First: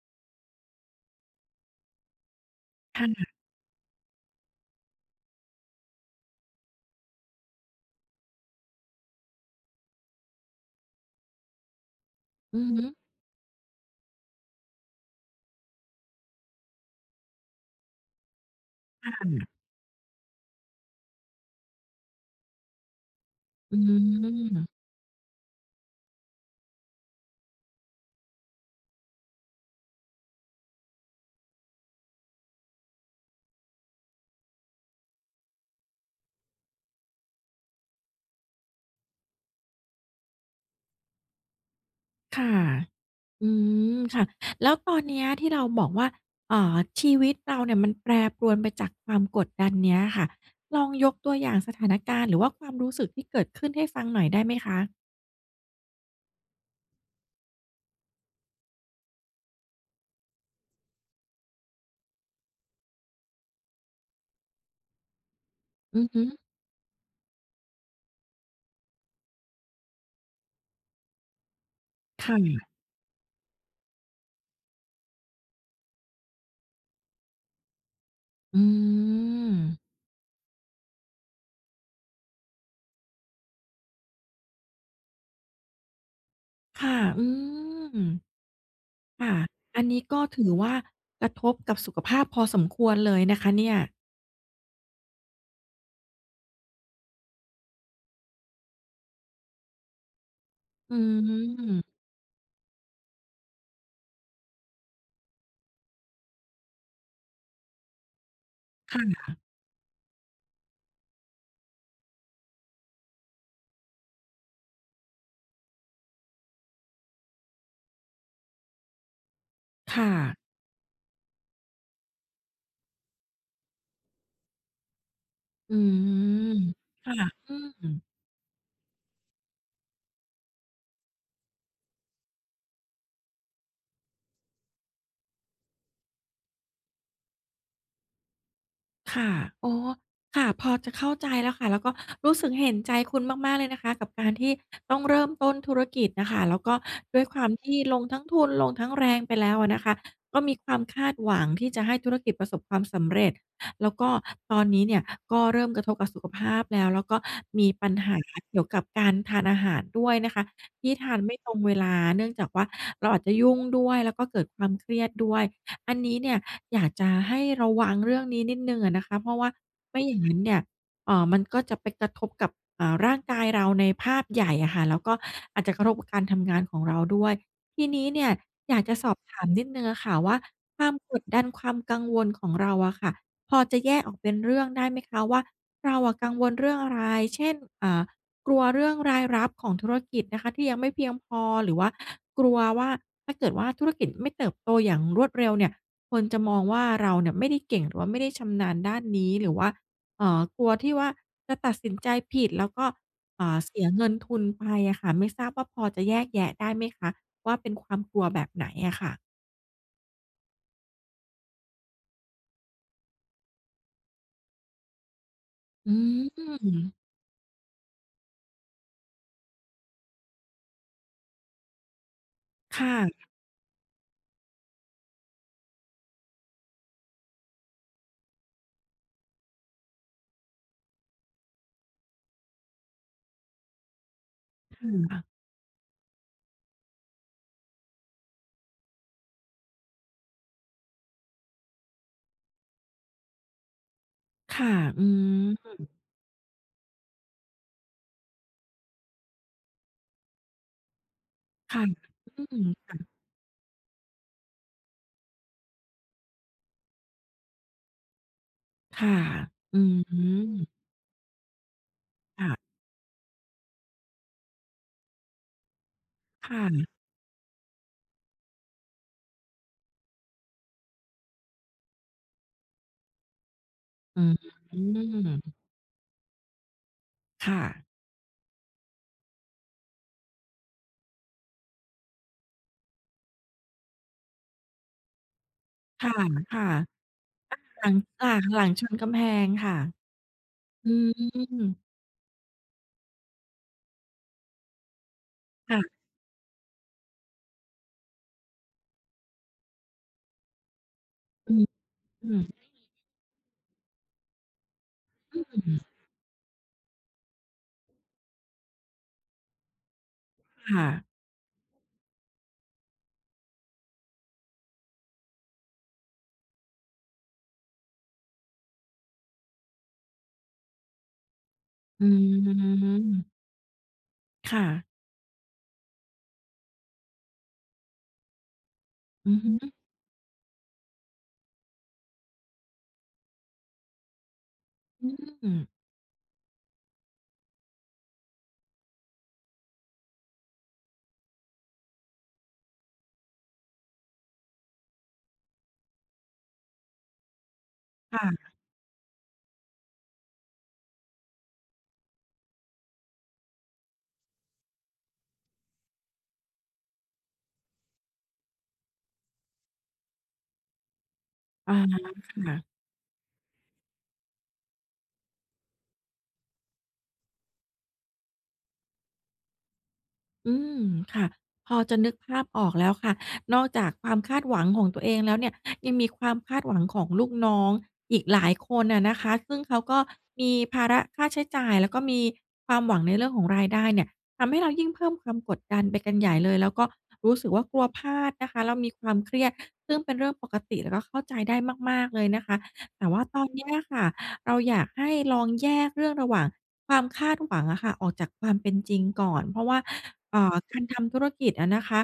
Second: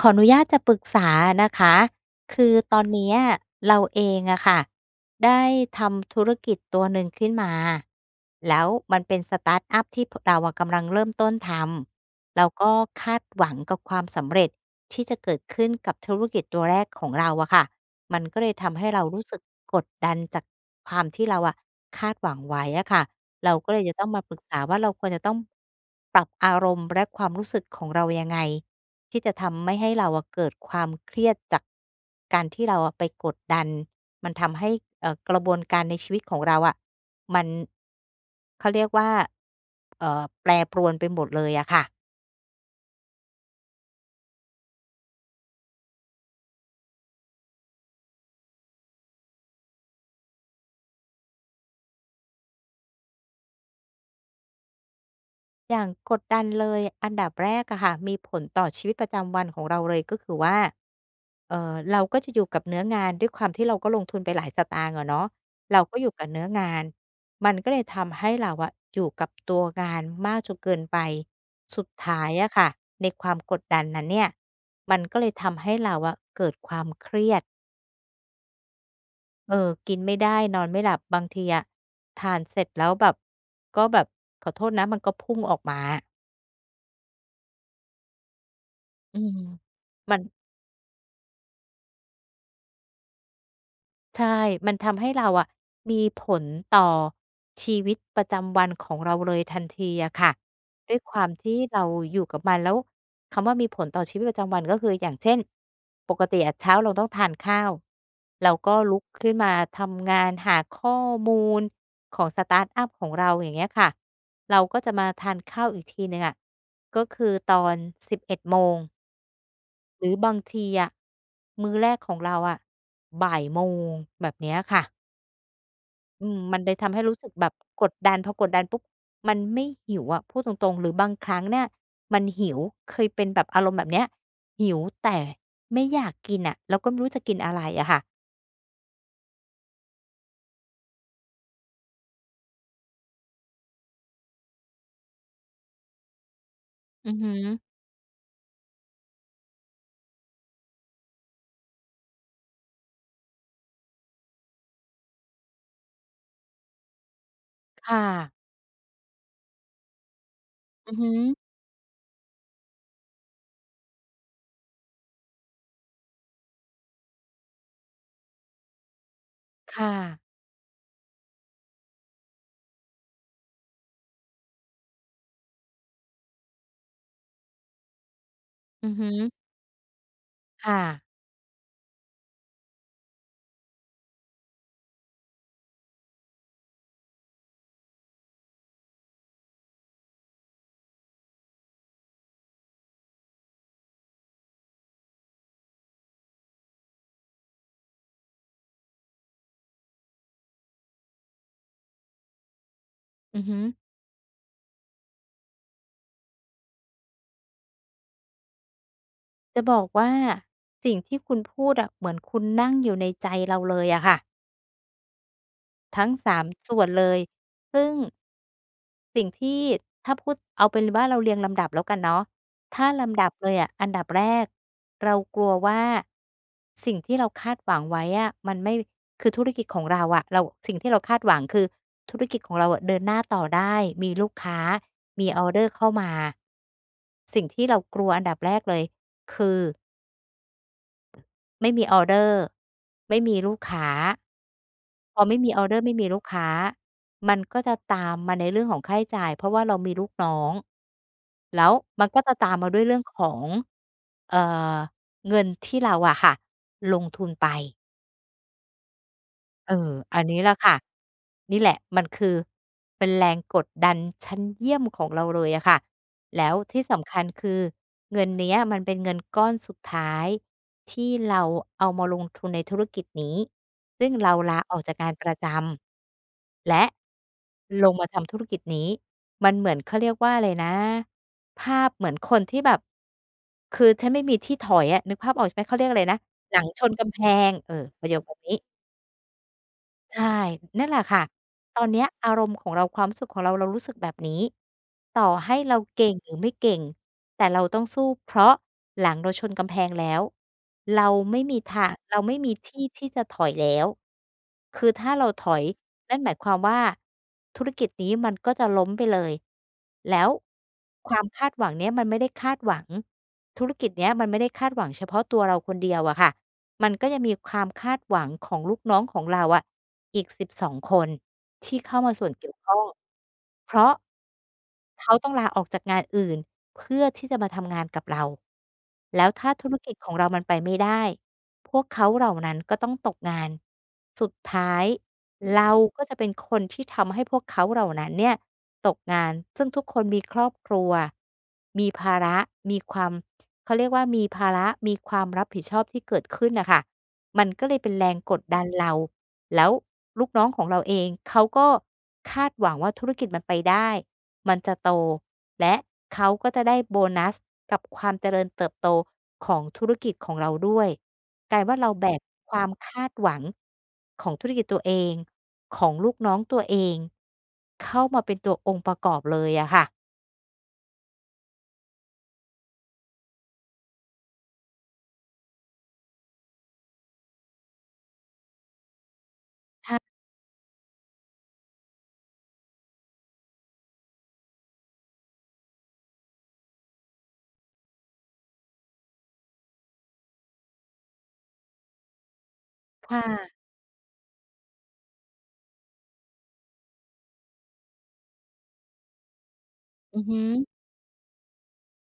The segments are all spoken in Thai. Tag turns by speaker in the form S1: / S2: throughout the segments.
S1: ขออนุญาตจะปรึกษานะคะ คือตอนเน
S2: ค่
S1: ี้ย
S2: ะ
S1: เราเองอะค่ะ ได้ทำธุรกิจตัวหนึ่งขึ้นมา แล้วมันเป็นสตาร์ตอัปที่ พ เราอะกำลังเริ่มต้นทำ เรา
S2: อื
S1: ก
S2: อ
S1: ็
S2: ฮึ
S1: คาดหวังกับความสำเร็จที่จะเกิดขึ้นกับธุรกิจตัวแรกของเราอะค่ะ มันก็เลยทำให้เรารู
S2: ค
S1: ้สึก
S2: ่ะ
S1: กดดันจากความที่เราอะคาดหวังไว้อะค่ะ เราก็
S2: อ
S1: เ
S2: ื
S1: ล
S2: อ
S1: ยจะต้องมาปรึกษา
S2: ฮึ
S1: ว่า เราควรจะต้อง ปรับอารมณ์และความรู้สึกของเรายังไง? ที่จะทำไม่ให้เราอะเกิดความเครียดจาก การที่เราอะไปกดดัน มันทำให้ เอ่อ กระบวนการในชีวิตของเราอะ มัน เขาเรียกว่า เอ่อ แปรปรวนไปหมดเลยอะค่ะ
S2: ค่ะ อืม ค่ะ แล้วตอนเนี้ยที่เราบอกว่า อ่า ชีวิตเราเนี่ยมันแปรปรวนไปจากความกดดันเนี้ยค่ะ ลองยกตัวอย่างสถานการณ์ หรือว่าความรู้สึกที่เกิดขึ้นให้ฟังหน่อยได้ไหมคะ?
S1: อย่างกดดันเลย อันดับแรกอะค่ะ มีผลต่อชีวิตประจำวันของเราเลย ก็คือว่า เอ่อ เราก็จะอยู่กับเนื้องาน ด้วยความที่เราก็ลงทุนไปหลายสตางค์อะเนาะ เราก็
S2: อื
S1: อย
S2: อ
S1: ู่
S2: ฮ
S1: ก
S2: ึ
S1: ับเนื้องาน มันก็เลยทำให้เราอะอยู่กับตัวงานมากจนเกินไป สุดท้า
S2: ค
S1: ย
S2: ่
S1: อะค
S2: ะ
S1: ่ะในความกดดันนั้นเนี่ย มันก็เลยทำให้เราอะเกิดความเครียด
S2: อื
S1: เออ
S2: ม
S1: กินไม่ได้ นอนไม่หลับ บางทีอะ ทานเสร็จแล้วแบบ ก็แบบขอโทษนะ มันก็พุ่งออกมาอะ
S2: ค่ะ อืม
S1: อื
S2: ค่
S1: ม
S2: ะ อันนี้
S1: ม
S2: ก
S1: ั
S2: ็
S1: น
S2: ถือว่า กระทบกับสุขภาพพอสมควรเลยนะคะเนี่ย
S1: ใช่ มันทำให้เราอะ มีผลต่อชีวิตประจำวันของเราเลยทันทีอะค่ะ ด
S2: อ
S1: ้วยความที่เรา
S2: ืม
S1: อยู่กับมัน แล้วคำว่ามีผลต่อชีวิตประจำวัน ก็คือ อย่างเช่น ปกติอะเช้าเราต้องทานข้าว เราก็ล
S2: ค
S1: ุ
S2: ่
S1: กขึ้
S2: ะ
S1: นมาทำงานหาข้อมูลของ สตาร์ตอัป ของเรา อย่างเงี้ยค่ะ เราก็จะมาทานข้าวอีกทีหนึ่งอะ ก็คือตอน 11 โมง
S2: ค
S1: หร
S2: ่
S1: ือบา
S2: ะ
S1: งทีอะมื้อแรกของเราอะ บ่ายโมง แบบเนี้ยค่ะ
S2: อื
S1: อืม
S2: ม
S1: มันเลยทำให้
S2: ค
S1: รู
S2: ่ะ
S1: ้สึกแบ
S2: อ
S1: บ
S2: ื
S1: กด
S2: ม
S1: ดัน พอกดดันปุ๊บ มันไม่หิวอะ พูดตรง ๆ หรือบางครั้งเนี่ยมันหิว เคยเป็นแบบอารมณ์แบบเนี้ย หิวแต่ไม่อยากกินน่ะ แล้วก็ไม่รู้จะกินอะไรอะค่ะ
S2: ค่ะ อ๋อ ค่ะ พอจะเข้าใจแล้วค่ะ แล้วก็รู้สึกเห็นใจคุณมาก ๆ เลยนะคะ กับการที่ต้องเริ่มต้นธุรกิจน่ะค่ะ แล้วก็
S1: อือ
S2: ด้ว
S1: ฮ
S2: ยความ
S1: ึ
S2: ที่ลงทั้งทุน ลงทั้งแรงไปแล้วอะนะคะ ก็มีความคาดหวังที่จะให้ธุรกิจประสบความสำเร็จ แล้วก็ตอนนี้เนี่ยก็เริ่มกระทบกับสุขภาพแล้ว แล้วก็มีป
S1: ค
S2: ัญ
S1: ่
S2: หา
S1: ะ
S2: เกี่ยวกับการทานอาหารด้วยนะคะ ท
S1: อ
S2: ี่
S1: ือฮ
S2: ทานไม
S1: ึ
S2: ่ตรงเวลา เนื่องจากว่า เราอาจจะยุ่งด้วย แล้วก็เกิดความเครียดด้วย อันนี้เนี่ยอยากจะให้ระวังเรื่องนี้นิดหนึ่งอะนะคะ เพราะว่า
S1: ค่
S2: ไม่อย่
S1: ะ
S2: างนั้นเนี่ย เอ่อ มันก็จะไปกระทบกับ อ่า ร่างกายเราในภาพใหญ่อะค่ะ แล้วก็อาจจะกระทบกับการทำงานของเราด้วย ทีนี้เนี่ย อยาก
S1: อื
S2: จ
S1: อ
S2: ะ
S1: ฮ
S2: สอบ
S1: ึ
S2: ถามนิดหนึ่งอะค่ะว่า
S1: ค่
S2: ความ
S1: ะ
S2: กดดัน ความกังวลของเราอะค่ะ พอจะแยกออกเป็นเรื่องได้ไหมคะว่า เราอะกังวลเรื่องอะไร? เช่น เอ่อ กลัวเรื่องรายรับของธุรกิจนะคะ ที่ยังไม่เพียงพอ หรือว่ากลัวว่า ถ้าเกิดว่าธุรกิจไม่เติบโตอย่างรวดเร็วเนี่ย คนจะมองว่าเราเนี่ยไม่ได้เก่ง หรือว่าไม่ได้ชำนาญด้านนี้ หรือว่า เอ่อ กลัวที่ว่าจะตัดสินใจผิด แล้วก็
S1: อื
S2: เอ
S1: อ
S2: ่
S1: ฮึ
S2: อ เสียเงินทุนไปอะค่ะ ไม่ทราบว่าพอจะแยกแยะได้ไหมคะว่า เป็นความกลัวแบบไหนอะค่ะ?
S1: จะบอกว่าสิ่งที่คุณพูดอะ เหมือน คุณนั่งอยู่ในใจเราเลยอะค่ะ
S2: อื
S1: ทั้ง 3 ส่วน
S2: ม
S1: เลย ซึ่ง สิ่งที่ ถ้าพูดเอาเป็นว่า เราเรียงลำดับแล้วกันเนาะ
S2: ค
S1: ถ้า
S2: ่
S1: ลำด
S2: ะ
S1: ับเลยอะ อันดับแรกเรากลัวว่า สิ่งที่เราคาดหวังไว้อะ มันไม่ คือธุรกิจของเราอะ เรา สิ่งที่เราคาดหวังคือธุรกิจของเราอะเดินหน้าต่อได้ มีลูกค้า
S2: [unintelligible] อ
S1: ม
S2: ะ
S1: ีออเดอร์เข้ามา สิ่งที่เรากลัวอันดับแรกเลยคือ ไม่มีออเดอร์ ไม่มีลูกค้า
S2: ค่ะ อื
S1: พอไม่มีออร์เดอร์
S2: ม
S1: ไม่มีลูกค้า มันก็จะตามมาในเรื่องของค่าใช้จ่าย เพราะว่าเรามีลูกน้อง แล้ว
S2: ค่ะ
S1: มันก็จะ
S2: อื
S1: ตามม
S2: ม
S1: าด้วยเ
S2: ค
S1: รื
S2: ่
S1: ่อ
S2: ะ
S1: งของ เอ่อ เงินที่เราอะค่ะ ลงทุนไป
S2: ค่ะ
S1: เออ
S2: อื
S1: อันนี้แหละ
S2: ม
S1: ค่ะ นี่แหละมันคือ
S2: ค่ะ
S1: เป็นแรงกดดันชั้นเยี่ยมของเราเลยอะค่ะ แล้
S2: ค
S1: ว
S2: ่
S1: ที่
S2: ะ
S1: สำคัญคือเงินเนี้ยมันเป็นเงินก้อนสุดท้าย ที่เราเอามาลงทุนในธุรกิจนี้ ซึ่ง
S2: อื
S1: เร
S2: ม
S1: าลาออกจากการประจำและ
S2: ค่ะ
S1: ลงมาทำธุรกิจนี้ มันเหมือน เขาเรียกว่าอะไรนะ ภาพเหมือนคนที่แบบ คือฉันไม่มีที่ถอยอะ นึกภาพออกใช่ไหม? เขาเรียกอะไ
S2: ค
S1: รนะ หลั
S2: ่ะ
S1: งชนกำแพง เออ
S2: ๆ อา หลัง
S1: ประโยค
S2: จา
S1: แบบ
S2: ก
S1: นี
S2: หล
S1: ้
S2: ังชนกำแพงค่ะ
S1: ใช่ นั่
S2: อ
S1: น
S2: ื
S1: แหละค่ะ ตอ
S2: ม
S1: นเนี้ยอารมณ์ของเรา ความรู้สึกของเรา เรารู้สึกแบบนี้ ต่อให้เ
S2: ค
S1: รา
S2: ่ะ
S1: เก่งหรือไม่เก่ง แต่เราต้องสู้ เพราะหลังเราชนกำแพงแล้ว เราไม่
S2: อ
S1: ม
S2: ื
S1: ี
S2: ม
S1: ทาง เรา
S2: อื
S1: ไม่
S2: ม
S1: มีที่ที่จะถอยแล้ว คือถ้าเราถอ
S2: อ
S1: ย
S2: ือ
S1: นั่นหมายความว่า ธุรกิจนี้มันก็จะล้มไปเลย แล้ว
S2: ค่ะ
S1: ความคาดหวังเนี้ยมันไม่ได้คาดหวัง ธุรกิจเนี้ยมันไม่ได้คาดหวังเฉพาะตัวเราคนเดียวอะค่ะ มันก็ยังมีคามคาดหวังของลูกน้องของเราอะ อีก 12 คนที่เข้า
S2: อื
S1: มาส่วนเกี่ยวข้อ
S2: ม
S1: เพราะ
S2: ค่ะ
S1: เขาต้องลาออกจากงานอื่น เพื่อที่จะมาทำงานกับเรา แล้ว
S2: อือ
S1: ถ้
S2: ฮ
S1: าธุ
S2: ึ
S1: รกิจของเรามันไปไม่ได้ พวกเขาเหล่านั้นก็ต้องตกงาน สุดท้าย
S2: อื
S1: เ
S2: ม
S1: ราก็จะเป็นคนที่ทำให้พวกเขาเหล่านั้นเนี่ยตกงาน ซึ่งทุกคนมีครอบครัว มีภาระ มีความ เขาเรียกว่า มีภาระ มีความรับผิดชอบที่เกิดขึ้นน่ะค่ะ มันก็เลยเป็นแรง
S2: ค่
S1: กด
S2: ะ
S1: ดันเรา แล้วลูกน้องของเราเอง เขาก็คาดหวังว่าธุรกิจมันไปได้ มันจะโตและเขาก็จะได้โบนัสกับความเจริญเติบโตของธุรกิจของเราด้วย กลาย
S2: อ
S1: ว่
S2: า
S1: าเราแบก
S2: ค่
S1: คว
S2: ะ
S1: ามคาดหวังของธุรกิจตัวเอง ของลูกน้องตัวเอง เข้ามาเป็นตัวองค์ประกอบเลยอะค่ะ
S2: อืม ค่ะ พอจะนึกภาพออกแล้วค่ะ นอกจากความคาดหวังของตัวเองแล้วเนี่ย ยังมีความคาดหวังของลูกน้องอีกหลายคนอะนะคะ ซึ่งเขา
S1: ค
S2: ก
S1: ่
S2: ็
S1: ะ
S2: มีภาระค่าใช้จ่าย แล้วก็มีความหวังในเรื่องของรายได้เนี่ย ทำให้เรายิ่งเพิ่มความกดดันไปกันใหญ่เลย แล้วก็รู้สึกว่า กลัวพลาดนะคะ แล้วมีความเครียด ซึ่งเป็นเรื่องปกติ แล้วก็เข้าใจได้มาก ๆ เลยนะคะ แต่
S1: ค
S2: ว
S1: ่
S2: ่าตอน
S1: ะ
S2: เนี้ยอะค่ะ เราอยากให้ลองแยกเรื่องระหว่างความคาดหวังอะค่ะ ออกจากความเป็นจริงก่อน เพราะว่า
S1: อือฮ
S2: อ่า
S1: ึ
S2: การทำธุรกิจอะนะคะ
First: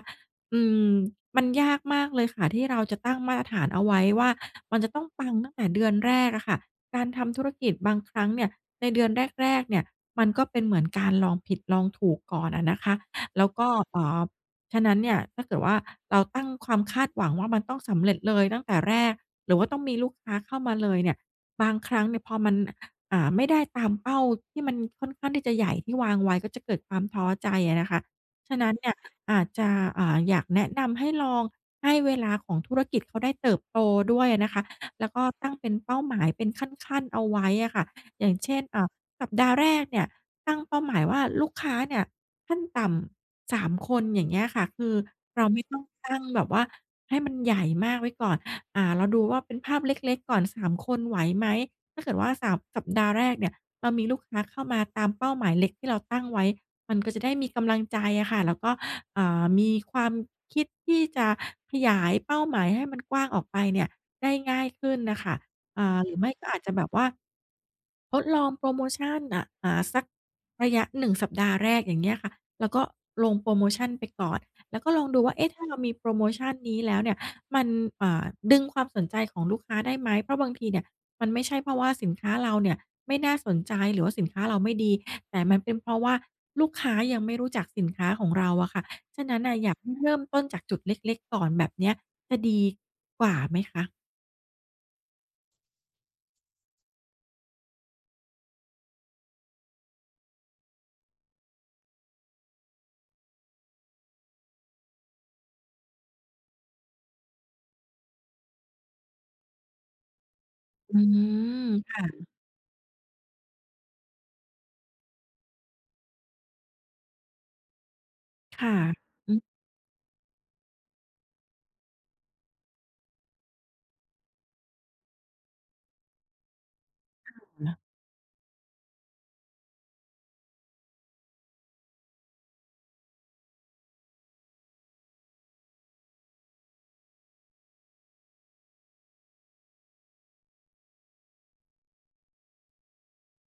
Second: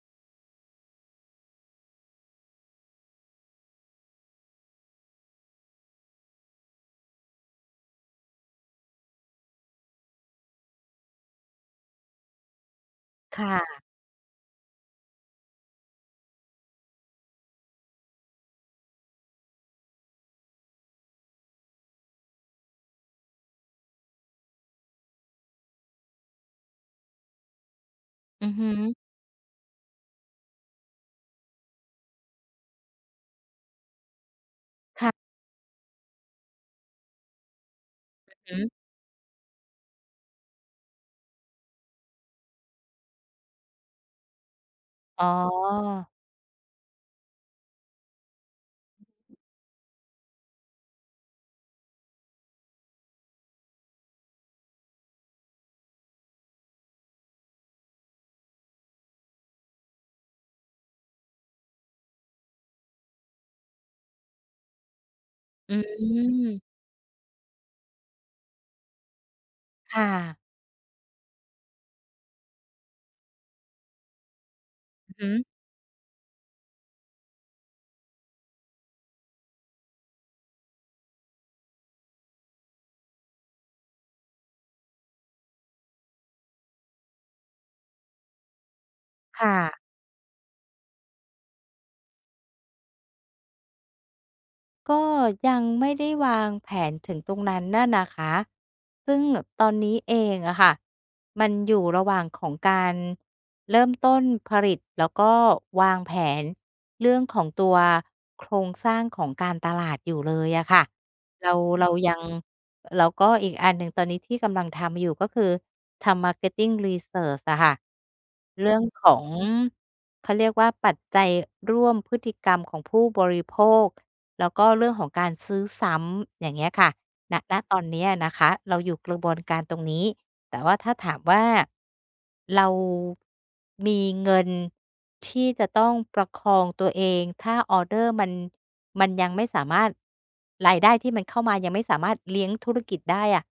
S2: อืม มันยากมากเลยค่ะที่เราจะตั้งมาตรฐานเอาไว้ว่า มันจะต้องปังตั้งแต่เดือนแรกอะค่ะ การทำธุรกิจบางครั้งเนี่ย ในเดือนแรก ๆ เนี่ย มันก็เป็นเหมือนการลองผิดลองถูกก่อนอะนะคะ
S1: ค
S2: แล
S1: ่
S2: ้วก็
S1: ะ
S2: เอ่อ ฉะนั้นเนี่ย ถ้าเกิดว่าเราตั้งความคาดหวังว่า มันต้องสำเร็จเลยตั้งแต่แรกหรือว่าต้องมีลูกค้าเข้ามาเลยเนี่ย บางครั้งเนี่ยพอมัน อ่า ไม่ได้ตามเป้าที่มันค่อนข้างที่จะใหญ่ที่วางไว้ ก็จะเกิดความท้อใจอะนะคะ
S1: อื
S2: ฉ
S1: อ
S2: ะ
S1: ฮ
S2: นั้นเน
S1: ึ
S2: ี่ย อาจจะ อ่า อยากแนะนำให้ลองให้เวลาของธุรกิจเขาได้เติบโตด้วยอะนะคะ
S1: ค
S2: แล้
S1: ่ะ
S2: วก็ตั้งเป็นเป้าหมายเป็นขั้น ๆ เอาไว้อะค่ะ อย่างเ
S1: อ
S2: ช
S1: ื
S2: ่
S1: อ
S2: น
S1: ฮึ
S2: อ่า สัปดาห์แรกเนี่ยตั้งเป้าหมายว่าลูกค้าเนี่ย ขั้นต่ำ 3 คน อย่างเงี้ยค่ะ คือ
S1: อ๋
S2: เราไม่ต้องต
S1: อ
S2: ั้งแบบว่าให้มันใหญ่มากไว้ก่อน อ่า เราดูว่าเป็นภาพเล็ก ๆ ก่อน 3 คนไหวไหม? ถ้าเกิดว่า 3 สัปดาห์แรกเนี่ย เรามีลูกค้าเข้ามาตามเป้าหมายเล็กที่เราตั้งไว้ มันก็จะได้มีกำลังใจอะค่ะ แล้วก็ อ่า มีความคิดที่จะขยายเป้าหมายให้มันกว้างออกไปเนี่ยได้ง่ายขึ้นน่ะค่ะ
S1: อ
S2: อ่า หรือไม่ก็อา
S1: ืม
S2: จจะแบบว่า ทดลองโพรโมชันน่ะ อ่า
S1: ค
S2: สั
S1: ่
S2: ก
S1: ะ
S2: ระยะ 1 สัปดาห์แรก อย่างเงี้ยค่ะ แล้วก็ลงโพรโมชันไปก่อน แล้วก็ลองดู
S1: อื
S2: ว
S1: อ
S2: ่
S1: ฮ
S2: า เ
S1: ึ
S2: อ๊ะ ถ้าเรามีโพรโมชันนี้แล้วเนี่ย มัน อ่า ดึงความสนใจของลูกค้าได้ไหม? เพราะบางทีเนี่ย มันไม่ใช่เพราะว่าสินค้าเราเนี่ยไม่น่าสนใจหรือว่าสินค้าเราไม่ดี แต่มันเป็นเพราะว่าลูกค้ายังไม่รู้จักสินค้าของเราอะค่ะ ฉะนั้
S1: ค
S2: น
S1: ่
S2: น่ะ อยาก
S1: ะ
S2: ให้เริ่มต้นจากจุดเล็ก ๆ ก่อนแบบเนี้ยจะดีกว่าไหมคะ?
S1: ก็ยังไม่ได้วางแผนถึงตรงนั้นน่ะนะคะ ซึ่งแบบตอนนี้เองอะค่ะ มันอยู่ระหว่างของการเริ่มต้นผลิต แล้วก็วางแผนเรื่องของตัวโครงสร้างของการตลาดอยู่เลยอะค่ะ
S2: อื
S1: เรา
S2: ม
S1: เร
S2: ค
S1: า
S2: ่
S1: ยัง
S2: ะ
S1: แล้วก็อีกอันหนึ่งตอนนี้ที่กำลังทำอยู่ ก็คือทำ marketing research อะค่ะ
S2: ค
S1: เร
S2: ่ะ
S1: ื่องของ
S2: อืม
S1: เขาเรียกว่า ปัจจัยร่วมพฤติกรรมของผู้บริโภค แล้วก็เรื่องของการซื้อซ้ำ อย่างเงี้ยค่ะ ณ ณ
S2: อือ แล้
S1: ต
S2: ว
S1: อนนี้นะคะ เราอยู่กระบวนการตรงนี้ แต่ว่าถ้าถามว่า เรามีเงินที่จะต้องประคองตัวเอง ถ้าออเดอร์มัน มันยังไม่สามารถ รายได้ที่มันเข้ามายังไม่สามารถเลี้ยงธุรกิจได้อะ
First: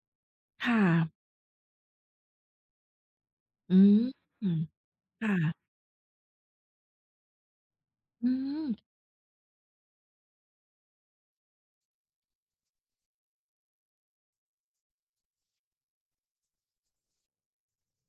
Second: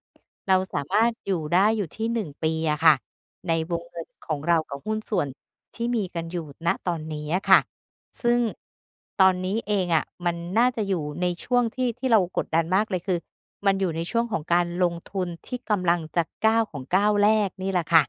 S1: เรา
S2: ค่
S1: สามา
S2: ะ
S1: รถอยู่ได้อยู่ที่ 1 ปีอะค่ะ ใน
S2: อ
S1: ว
S2: ื
S1: งเ
S2: ม
S1: งินของเรากับหุ้นส่
S2: ค
S1: วน
S2: ่ะ
S1: ที่มีกันอยู่ ณ ตอนนี้อะค่ะ ซ
S2: อื
S1: ึ่ง
S2: ม
S1: ตอนนี้เองอะ มันน่าจะอยู่ในช่วงที่ ที่เรากดดันมากเลย คือมันอยู่ในช่วงของการลงทุนที่กำลังจะก้าวของก้าวแรกนี่แหละค่ะ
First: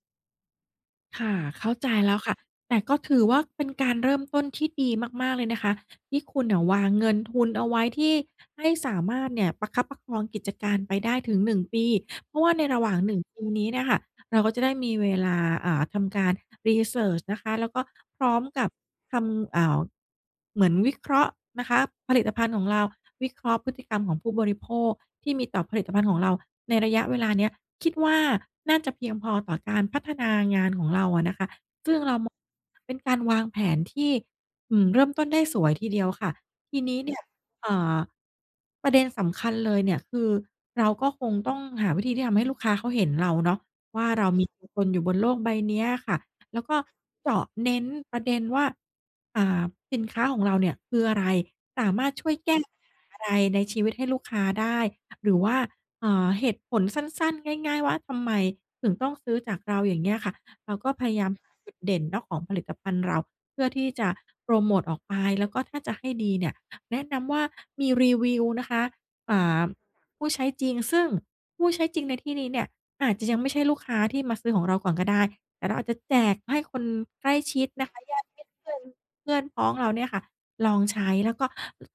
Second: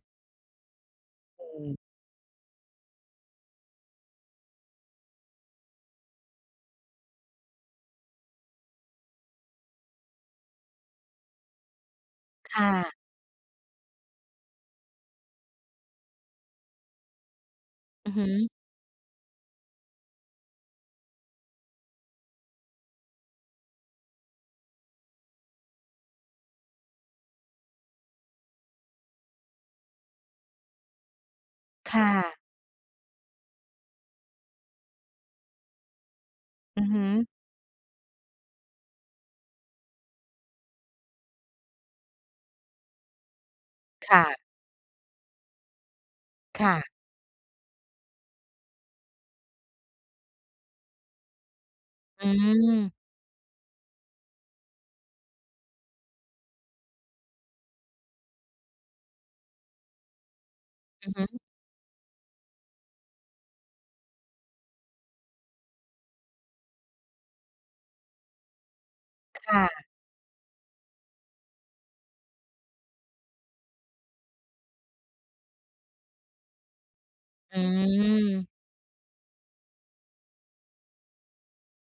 S2: ค่ะ
S1: อื
S2: เข้า
S1: ม
S2: ใจแล้วค่ะ แต่ก็ถือว่าเป็นการเริ่มต้นที่ดีมาก ๆ เลยนะคะ ที่คุณน่ะวางเงินทุนเอาไว้ที่ ให้สามารถเนี่ย ประคับประคองกิจการไปได้ถึง 1 ปี เพราะว่
S1: ค
S2: าใน
S1: ่
S2: ระหว
S1: ะ
S2: ่าง 1 ปีนี้เนี่ยค่ะ เราก็จะได้มีเวลา อ่า ทำการ รีเซิร์ช นะคะ แล้วก็
S1: อือ
S2: พ
S1: ฮ
S2: ร้อม
S1: ึ
S2: กับทำ อ่า เหมือนวิเคราะห์นะคะ ผลิตภัณฑ์ของเรา วิเคราะห์พฤติกรรมของผู้บริโภคที่มีต่อผลิตภัณฑ์ของเราในระยะเวลาเนี้ย คิดว่าน่าจะเพียงพอต่อการพัฒนางานของเราอะนะคะ ซ
S1: ค
S2: ึ่ง
S1: ่
S2: เรามอ
S1: ะ
S2: เป็นการวางแผนที่ อืม เริ่มต้นได้สวยทีเดียวค่ะ ท
S1: อ
S2: ี
S1: ือ
S2: น
S1: ฮ
S2: ี้
S1: ึ
S2: เนี่ย เอ่อ ประเด็นสำคัญเลยเนี่ย คือเราก็คงต้องหาวิธีที่ทำให้ลูกค้าเขาเห็นเราเนาะว่า
S1: ค่
S2: เรา
S1: ะ
S2: มีตัวตนอยู่บนโลกใบนี้อะค่ะ แล
S1: ค
S2: ้ว
S1: ่
S2: ก็
S1: ะ
S2: เจาะเน้นประเด็นว่า อ่า สินค้าของเราเนี่ยคืออะไร สามารถ
S1: อ
S2: ช่วยแก้ปัญห
S1: ืม
S2: าอะไรในชีวิตให้ลูกค้าได้ หรือว่า เอ่อ เหตุผลสั้น ๆ ง่าย ๆ ว่า ทำไมถึงต้องซื้อจากเรา? อย่างเงี้ยค่ะ เราก็พ
S1: อื
S2: ย
S1: อฮ
S2: ายาม
S1: ึ
S2: หาจุดเด่นเนาะของผลิตภัณฑ์เรา เพื่อที่จะโปรโมทออกไป แล้วก็ถ้าจะให้ดีเนี่ย แนะนำว่ามีรีวิวนะคะ อ่
S1: ค่
S2: า
S1: ะ
S2: ผู้ใช้จริง ซึ่งผู้ใช้จริงในที่นี้เนี่ย อาจจะยังไม่ใช่ลูกค้าที่มาซื้อของเราก่อนก็ได้ แต่เราอาจจะแจกให้คนใกล้
S1: อ
S2: ชิดนะคะ ญาติ
S1: ืม
S2: เพื่อน ๆ เพื่อนพ้องเราเนี่ยค่ะลองใช้ แล้วก็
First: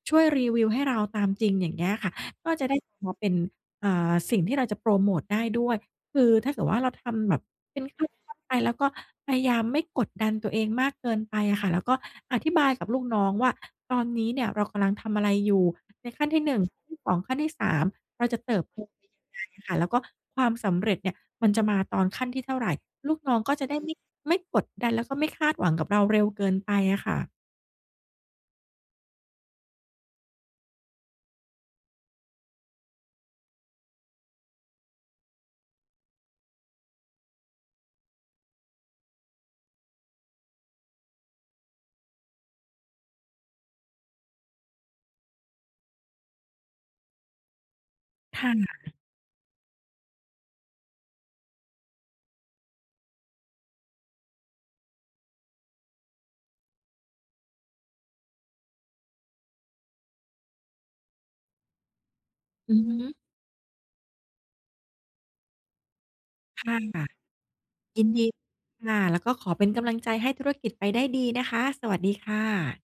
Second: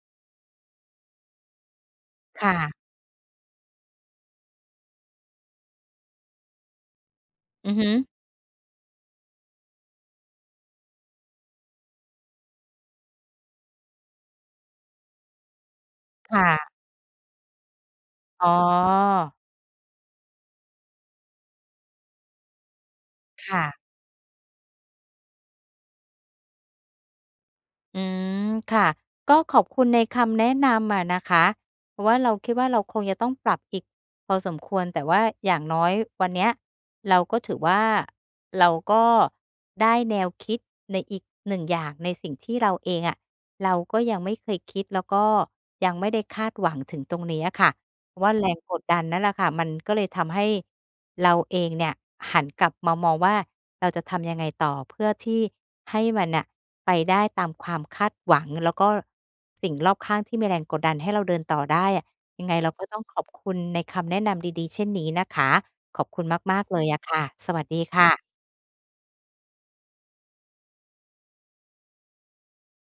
S2: ช่วยรีวิวให้เราตามจริง อย่างเงี้ยค่ะ
S1: ค
S2: ก
S1: ่
S2: ็จะไ
S1: ะ
S2: ด้พอเป็น เอ่อ สิ่งที่เราจะโพรโมตได้ด้วย คือถ้าเกิดว่าเราทำแบบ
S1: อือ
S2: เป็
S1: ฮ
S2: น
S1: ึ
S2: ขั้นตอนไป แล้วก็พยายามไม่กดดันตัวเองมากเกินไปอะค่ะ แล้วก็อธิบายกับลูกน้องว่า ตอนนี้เนี่ยเรากำลังทำอะไรอยู่ ในขั้น
S1: ค
S2: ท
S1: ่
S2: ี่ 1
S1: ะ
S2: ขั้นที่ 2 ขั้นที่ 3 เราจะ
S1: อ๋อ
S2: เติบโตไปยังไงอะค่ะ แล้วก็ความสำเร็จเนี่ยมันจะมาตอนขั้นที่เท่าไร ลูกน้อง
S1: ค
S2: ก็
S1: ่
S2: จะไ
S1: ะ
S2: ด้ไม่ ไม่กดดัน แล้วก็ไม่คาดหวังกับเราเร็วเกินไปอะค่ะ
S1: อืม ค่ะ ก็ขอบคุณในคำแนะนำอะนะคะ เพราะว่าเราคิดว่า เราคงจะต้องปรับอีกพอสมควร แต่ว่าอย่างน้อยวันเนี้ยเราก็ถือว่า เราก็ได้แนวคิดในอีก 1 อย่างในสิ่งที่เราเองอะ เราก็ยังไม่เคยคิด แล้วก็ยังไม่ได้คาดหวังถึงตรงนี้อะค่ะว่า
S2: ค
S1: แร
S2: ่
S1: งกด
S2: ะ
S1: ดันนั่นล่ะค่ะ มันก็เลยทำให้เราเองเนี่ย หันกลับมามองว่า เราจะทำยังไงต่อเพื่อที่ให้มันน่ะ ไปได้ตามความคาดหวัง แล้วก็สิ่งรอบข้างที่มีแรงกดดันให้เราเดินต่อได้อะ ยังไงเรา
S2: อื
S1: ก
S2: อ
S1: ็
S2: ฮ
S1: ต้อง
S2: ึ
S1: ขอบคุณในคำแนะนำดี ๆ เช่นนี้นะคะ ขอบคุณมา
S2: ค
S1: ก ๆ
S2: ่
S1: เ
S2: ะ
S1: ลยอะค่ะ สวัสดีค
S2: ยิ
S1: ่
S2: น
S1: ะ
S2: ดีค่ะ แล้วก็ขอเป็นกำลังใจให้ธุรกิจไปได้ดีนะคะ สวัสดีค่ะ